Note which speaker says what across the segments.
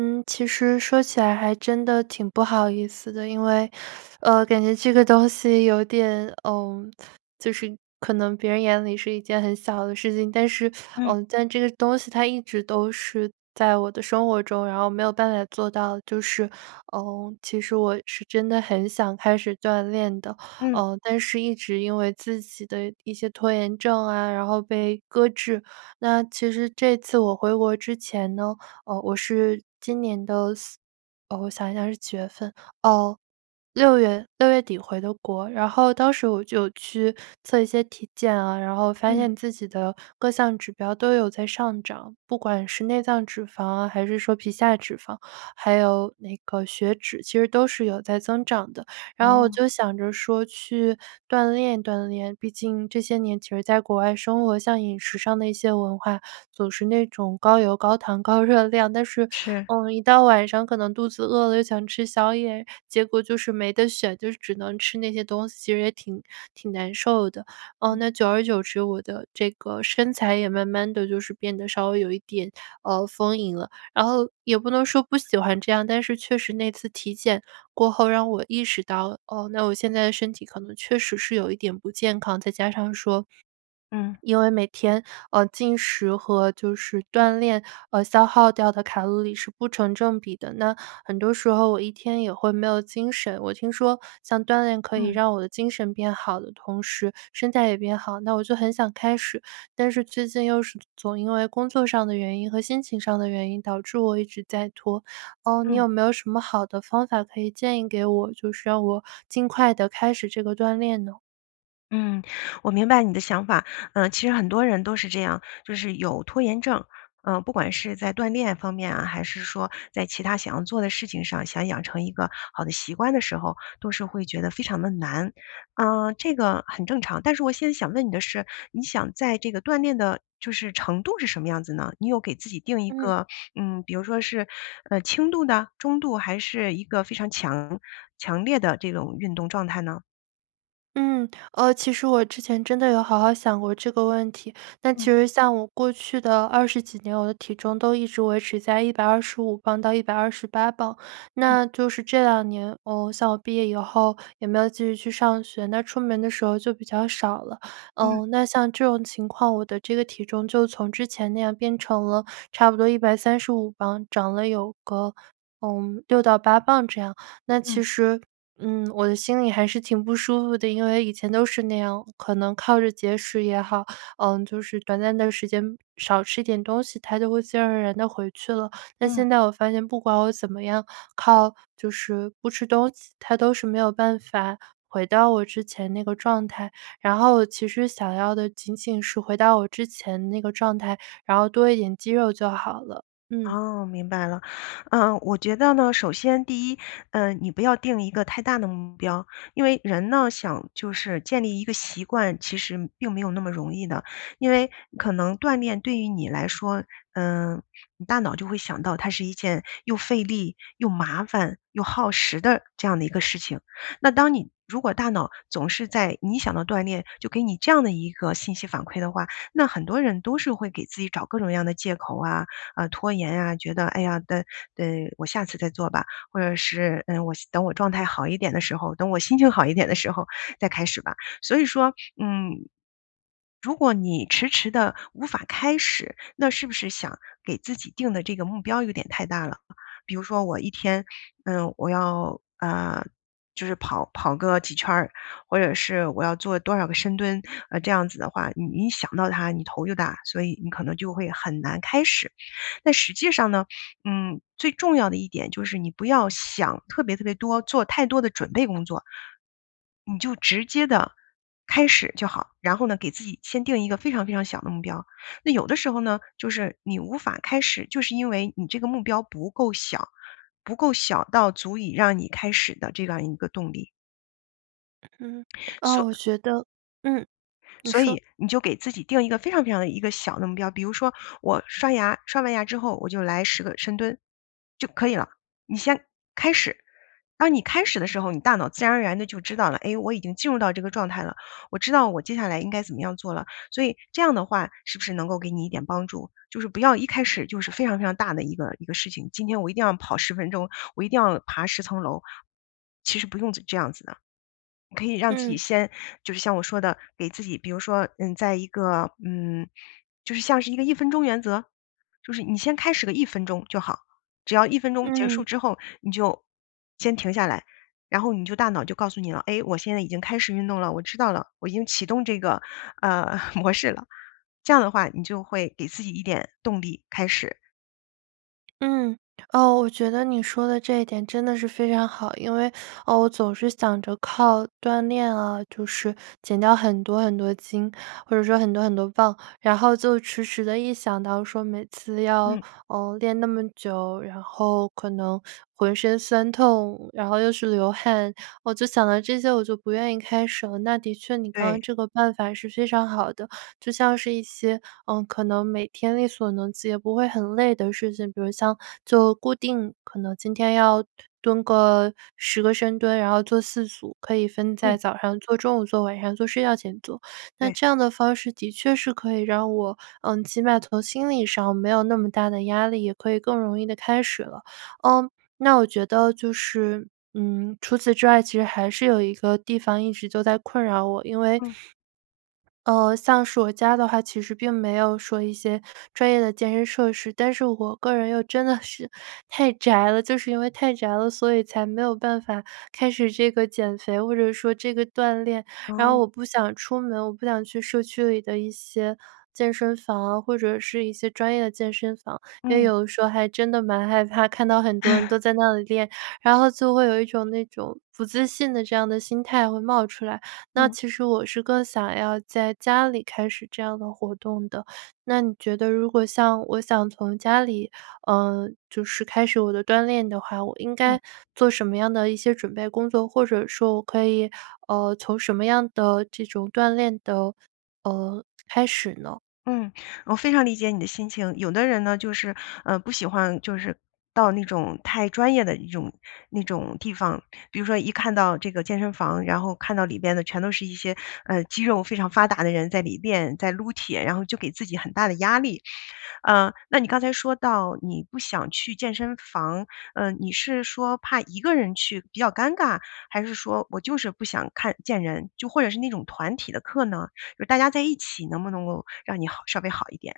Speaker 1: 嗯，其实说起来还真的挺不好意思的，因为，呃，感觉这个东西有点嗯，就是可能别人眼里是一件很小的事情，但是
Speaker 2: 嗯。
Speaker 1: 嗯，但这个东西它一直都是在我的生活中，然后没有办法做到的，就是，呃，其实我是真的很想开始锻炼的。
Speaker 2: 嗯。
Speaker 1: 呃，但是一直因为自己的一些拖延症啊，然后被搁置。那其实这次我回国之前呢，呃，我是今年的4呃，我想一下是几月份哦，6月6月底回的国，然后当时我就去测一些体检啊，然后发
Speaker 2: 嗯。
Speaker 1: 现自己的各项指标都有在上涨，不管是内脏脂肪啊，还是说皮下脂肪，还有那个血脂，其实都是有在增长的。然后我
Speaker 2: 哦。
Speaker 1: 就想着说去锻炼锻炼，毕竟这些年其实在国外生活，像饮食上的一些文化，总是那种高油高糖高热量。但是，
Speaker 2: 是。
Speaker 1: 呃，一到晚上可能肚子饿了又想吃宵夜，结果就是没得选，就是只能吃那些东西，其实也挺挺难受的。呃，
Speaker 2: 嗯。
Speaker 1: 那久而久之，我的这个身材也慢慢地就是变得稍微有一点，呃，丰盈了。然后也不能说不喜欢这样，但是确实那次体检过后让我意识到，哦，那我现在的身体可能确实是有一点不健康。再加上说
Speaker 2: 嗯。
Speaker 1: 因为每天，呃，进食和就是锻炼，呃，消耗掉的卡路里是不成正比的，那很多时候我一天也会没有精神。我听说像锻炼可以
Speaker 2: 嗯。
Speaker 1: 让我的精神变好的同时身材也变好，那我就很想开始。但是最近又是总因为工作上的原因和心情上的原因导致我一直在拖，呃，你
Speaker 2: 嗯。
Speaker 1: 有没有什么好的方法可以建议给我，就是让我尽快地开始这个锻炼呢？
Speaker 2: 嗯，我明白你的想法。呃，其实很多人都是这样，就是有拖延症。呃，不管是在锻炼方面啊，还是说在其它想要做的事情上，想养成一个好的习惯的时候，都是会觉得非常地难。呃，这个很正常，但是我现在想问你的是，你想在这个锻炼的就是程度是什么样子呢？你有给自己定一
Speaker 1: 嗯。
Speaker 2: 个，嗯，比如说是，呃，轻度的，中度，还是一个非常强强烈的这种运动状态呢？
Speaker 1: 嗯，呃，其实我之前真的有好好想过这个问题，但其
Speaker 2: 嗯。
Speaker 1: 实像我过去的20几年，我的体重都一直维持在125磅到128磅。
Speaker 2: 嗯。
Speaker 1: 那就是这2年，呃，像我毕业以后也没有继续去上学，那出门的时候就比较少了。
Speaker 2: 嗯。
Speaker 1: 呃，那像这种情况我的这个体重就从之前那样变成了差不多135磅，长了有个，呃，6到8磅这样。那其
Speaker 2: 嗯。
Speaker 1: 实，嗯，我的心里还是挺不舒服的，因为以前都是那样，可能靠着节食也好，呃，就是短暂的时间少吃一点东西，它就会自然而然地回去了。但
Speaker 2: 嗯。
Speaker 1: 现在我发现不管我怎么样靠，就是不吃东西，它都是没有办法回到我之前那个状态。然后我其实想要的仅仅是回到我之前那个状态，然后多一点肌肉就好了。嗯。
Speaker 2: 哦，明白了。呃，我觉得呢，首先第一，呃，你不要定一个太大的目标。因为人呢，想就是建立一个习惯，其实并没有那么容易的。因为可能锻炼对于你来说，嗯，你大脑就会想到它是一件又费力、又麻烦、又耗时的这样的一个事情。那当你如果大脑总是在你一想到锻炼，就给你这样的一个信息反馈的话，那很多人都是会给自己找各种各样的借口啊，啊，拖延啊，觉得哎呀等等我下次再做吧。或者是，嗯，我希等我状态好一点的时候，等我心情好一点的时候再开始吧。所以说，嗯，如果你迟迟地无法开始，那是不是想给自己定的这个目标有点太大了。比如说我一天，呃，我要呃，就是跑跑个几圈儿，或者是我要做多少个深蹲，啊，这样子的话，你一想到它你头就大，所以你可能就会很难开始。但实际上呢，嗯，最重要的一点就是你不要想特别特别多做太多的准备工作。你就直接地开始就好，然后呢，给自己先定一个非常非常小的目标。那有的时候呢，就是你无法开始，就是因为你这个目标不够小，不够小到足以让你开始的这样一个动力。
Speaker 1: 嗯，啊，
Speaker 2: 所
Speaker 1: 我觉得嗯，你
Speaker 2: 所
Speaker 1: 说。
Speaker 2: 以你就给自己定一个，非常非常地一个小的目标，比如说我刷牙，刷完牙之后，我就来10个深蹲，就可以了。你先开始，当你开始的时候，你大脑自然而然地就知道了：“哎，我已经进入到这个状态了，我知道我接下来应该怎么样做了。”所以，这样的话，是不是能够给你一点帮助？就是不要一开始就是非常非常大的一个一个事情。今天我一定要跑10分钟，我一定要爬10层楼，其实不用这这样子的。你可以让自己
Speaker 1: 嗯。
Speaker 2: 先就是像我说的给自己比如说，嗯，在一个嗯，就是像是一个1分钟原则，就是你先开始个1分钟就好。只要1分钟结束
Speaker 1: 嗯。
Speaker 2: 之后，你就先停下来，然后你就大脑就告诉你了：“哎，我现在已经开始运动了，我知道了，我已经启动这个，呃，模式了。”这样的话，你就会给自己一点动力开始。
Speaker 1: 嗯，哦，我觉得你说的这一点，真的是非常好。因为，我总是想着，靠锻炼啊就是减掉很多很多斤，或者说很多很多磅。然后就迟迟地一想到说，每次要，
Speaker 2: 嗯。
Speaker 1: 呃，练那么久，然后可能浑身酸痛，然后又是流汗，我就想到这些，我就不愿意开始了。那的确，你刚
Speaker 2: 对。
Speaker 1: 刚这个办法是非常好的。就像是一些，呃，可能每天力所能及也不会很累的事情，比如像就固定可能今天要蹲个10个深蹲，然后做4组，可以分在
Speaker 2: 嗯。
Speaker 1: 早上做、中午做、晚上做、睡觉前做。那
Speaker 2: 对。
Speaker 1: 这样的方式的确是可以让我，呃，起码从心理上没有那么大的压力，也可以更容易地开始了。呃，那我觉得就是，嗯，除此之外，其实还是有一个地方一直都在困扰我。因为，
Speaker 2: 嗯。
Speaker 1: 呃，像是我家的话，其实并没有说一些专业的健身设施，但是我个人又真的是太宅了。就是因为太宅了，所以才没有办法开始这个减肥，或者说这个锻炼。然后
Speaker 2: 嗯。
Speaker 1: 我不想出门，我不想去社区里的一些，健身房啊，或者是一些专业的健身房。因为
Speaker 2: 嗯。
Speaker 1: 有的时候还真的蛮害怕，看到很多人都 在那里练，然后就会有一种那种不自信的这样的心态会冒出来。那
Speaker 2: 嗯。
Speaker 1: 其实我是更想要在家里开始这样的活动的。那你觉得，如果像我想从家里，呃，就是开始我的锻炼的话，我应
Speaker 2: 嗯。
Speaker 1: 该做什么样的一些准备工作，或者说我可以，呃，从什么样的这种锻炼的，呃开始呢？
Speaker 2: 嗯，我非常理解你的心情。有的人呢，就是，呃，不喜欢就是到那种太专业的一种那种地方。比如说一看到这个健身房然后看到里边的全都是一些，呃，肌肉非常发达的人，在里边在撸铁，然后就给自己很大的压力。嗯，那你刚才说到，你不想去健身房，嗯，你是说怕一个人去比较尴尬，还是说，我就是不想看见人，就或者是那种团体的课呢？就是大家在一起能不能够让你好稍微好一点？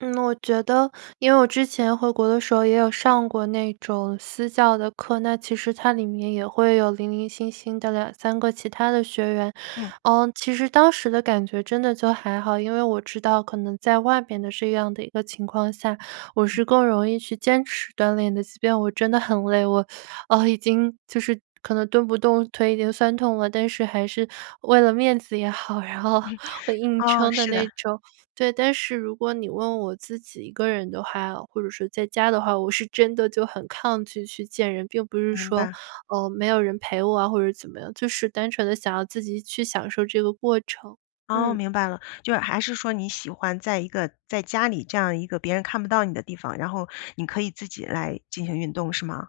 Speaker 1: 嗯，我觉得因为我之前回国的时候也有上过那种私教的课，那其实它里面也会有零零星星的2-3个其他的学员。
Speaker 2: 嗯。
Speaker 1: 呃，其实当时的感觉真的就还好，因为我知道可能在外边的这样的一个情况下，我
Speaker 2: 嗯。
Speaker 1: 是更容易去坚持锻炼的。即便我真得很累，我，呃，已经就是可能蹲不动，腿已经酸痛了，但是还是，为了面子也好，然后，我硬
Speaker 2: 哦，
Speaker 1: 撑的
Speaker 2: 是的。
Speaker 1: 那种。对，但是如果你问我自己一个人的话，或者是在家的话，我是真得就很抗拒去见人，并不是
Speaker 2: 明
Speaker 1: 说，
Speaker 2: 白。
Speaker 1: 呃，没有人陪我啊，或者怎么样，就是单纯地想要自己去享受这个过程。
Speaker 2: 噢，
Speaker 1: 嗯。
Speaker 2: 明白了。就是还是说你喜欢在一个在家里这样一个别人看不到你的地方，然后你可以自己来进行运动是吗？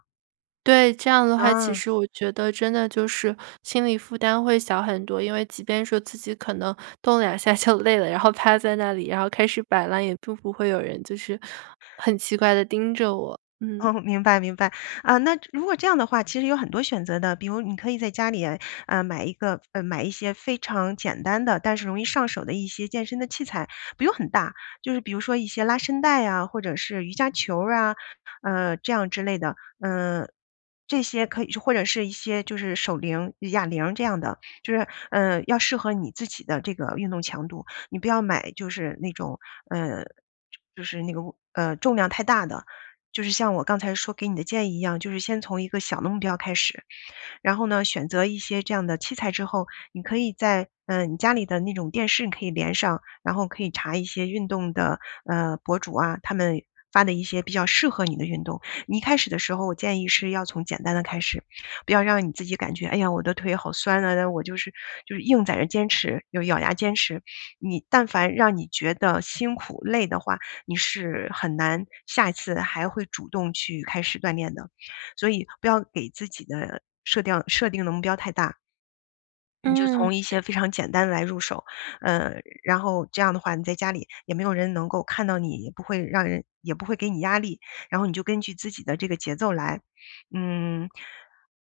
Speaker 1: 对，这样的话，其
Speaker 2: 啊。
Speaker 1: 实我觉得真的就是，心理负担会小很多。因为即便说，自己可能动了2下就累了，然后趴在那里，然后开始摆烂，也并不会有人，就是很奇怪地盯着我，嗯。
Speaker 2: 哦，明白明白。啊，那如果这样的话，其实有很多选择的，比如你可以在家里哎，呃，买一个买一些非常简单的，但是容易上手的一些健身的器材。不用很大，就是比如说，一些拉伸带呀，或者是瑜伽球啊，呃，这样之类的。嗯，这些可以是或者是一些就是手铃、哑铃这样的。就是，呃，要适合你自己的这个运动强度。你不要买就是那种，呃，就就是那个，物呃，重量太大的。就是像我刚才说给你的建议一样，就是先从一个小的目标开始。然后呢，选择一些这样的器材之后，你可以在呃，你家里的那种电视你可以连上，然后可以查一些运动的，呃，博主啊，他们发的一些比较适合你的运动。你一开始的时候，我建议是要从简单的开始，不要让你自己感觉：“哎呀，我的腿好酸啊，那我就是”就是硬在这坚持又咬牙坚持。你但凡让你觉得辛苦、累的话，你是很难，下一次还会主动去开始锻炼的。所以不要给自己的设定设定的目标太大你就
Speaker 1: 嗯。
Speaker 2: 从一些非常简单的来入手。呃，然后这样的话，你在家里，也没有人能够看到你，也不会让人也不会给你压力。然后你就根据自己的这个节奏来。嗯，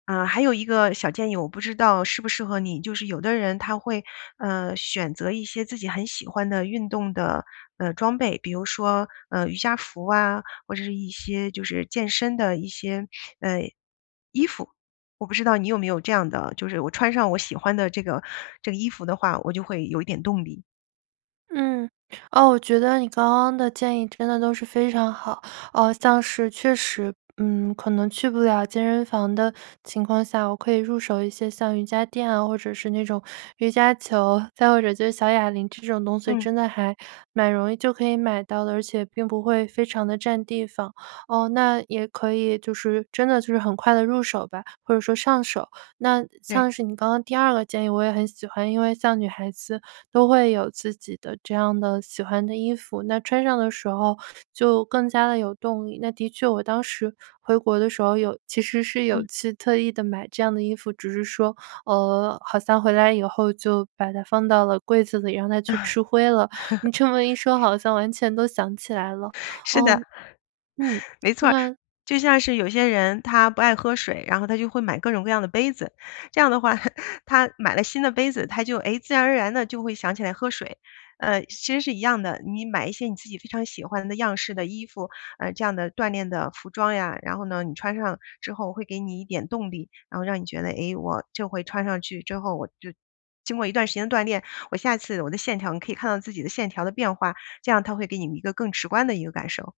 Speaker 2: 呃，还有一个小建议，我不知道适不适合你就是有的人他会，呃，选择一些自己很喜欢的运动的，呃，装备。比如说，呃，瑜伽服啊，或者是一些就是健身的一些，呃，衣服。我不知道你有没有这样的就是我穿上我喜欢的这个这个衣服的话，我就会有一点动力。
Speaker 1: 嗯，哦，我觉得你刚刚的建议，真的都是非常好。啊，像是确实嗯，可能去不了健身房的情况下，我可以入手一些像瑜伽垫啊，或者是那种瑜伽球，再或者就是小哑铃这种东西，
Speaker 2: 嗯。
Speaker 1: 真的还蛮容易就可以买到的，而且并不会非常地占地方。哦，那也可以就是真的就是很快地入手吧，或者说上手。那
Speaker 2: 对。
Speaker 1: 像是你刚刚第二个建议，我也很喜欢，因为像女孩子，都会有自己的这样的喜欢的衣服，那穿上的时候就更加地有动力，那的确我当时回国的时候，有其实是有
Speaker 2: 嗯。
Speaker 1: 去特意地买这样的衣服，只是说，呃，好像回来以后就把它放到了柜子里，让它去吃灰了。你这么一说好 像完全都想起来了，
Speaker 2: 是
Speaker 1: 哦，
Speaker 2: 的，
Speaker 1: 嗯，
Speaker 2: 没错儿。
Speaker 1: 那
Speaker 2: 就像是有些人他不爱喝水，然后他就会买各种各样的杯子，这样的话，他买了新的杯子，他就，哎，自然而然地就会想起来喝水，呃，其实是一样的。你买一些你自己非常喜欢的样式的衣服，呃，这样的锻炼的服装呀，然后呢，你穿上之后会给你一点动力。然后让你觉得：“哎，我就会穿上去之后，我就经过一段时间的锻炼，我下次，我的线条”你可以看到自己的线条的变化，这样它会给你一个更直观的一个感受。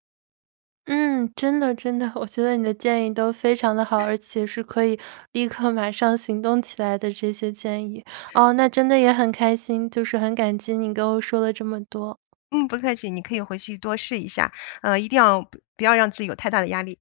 Speaker 1: 嗯，真的真的。我觉得你的建议都非常地好，而 且是可以立刻马上行动起来的这些建议，哦，那真的也很开心，就是很感激你给我说了这么多。
Speaker 2: 嗯，不客气。你可以回去多试一下，呃，一定要不不要让自己有太大的压力。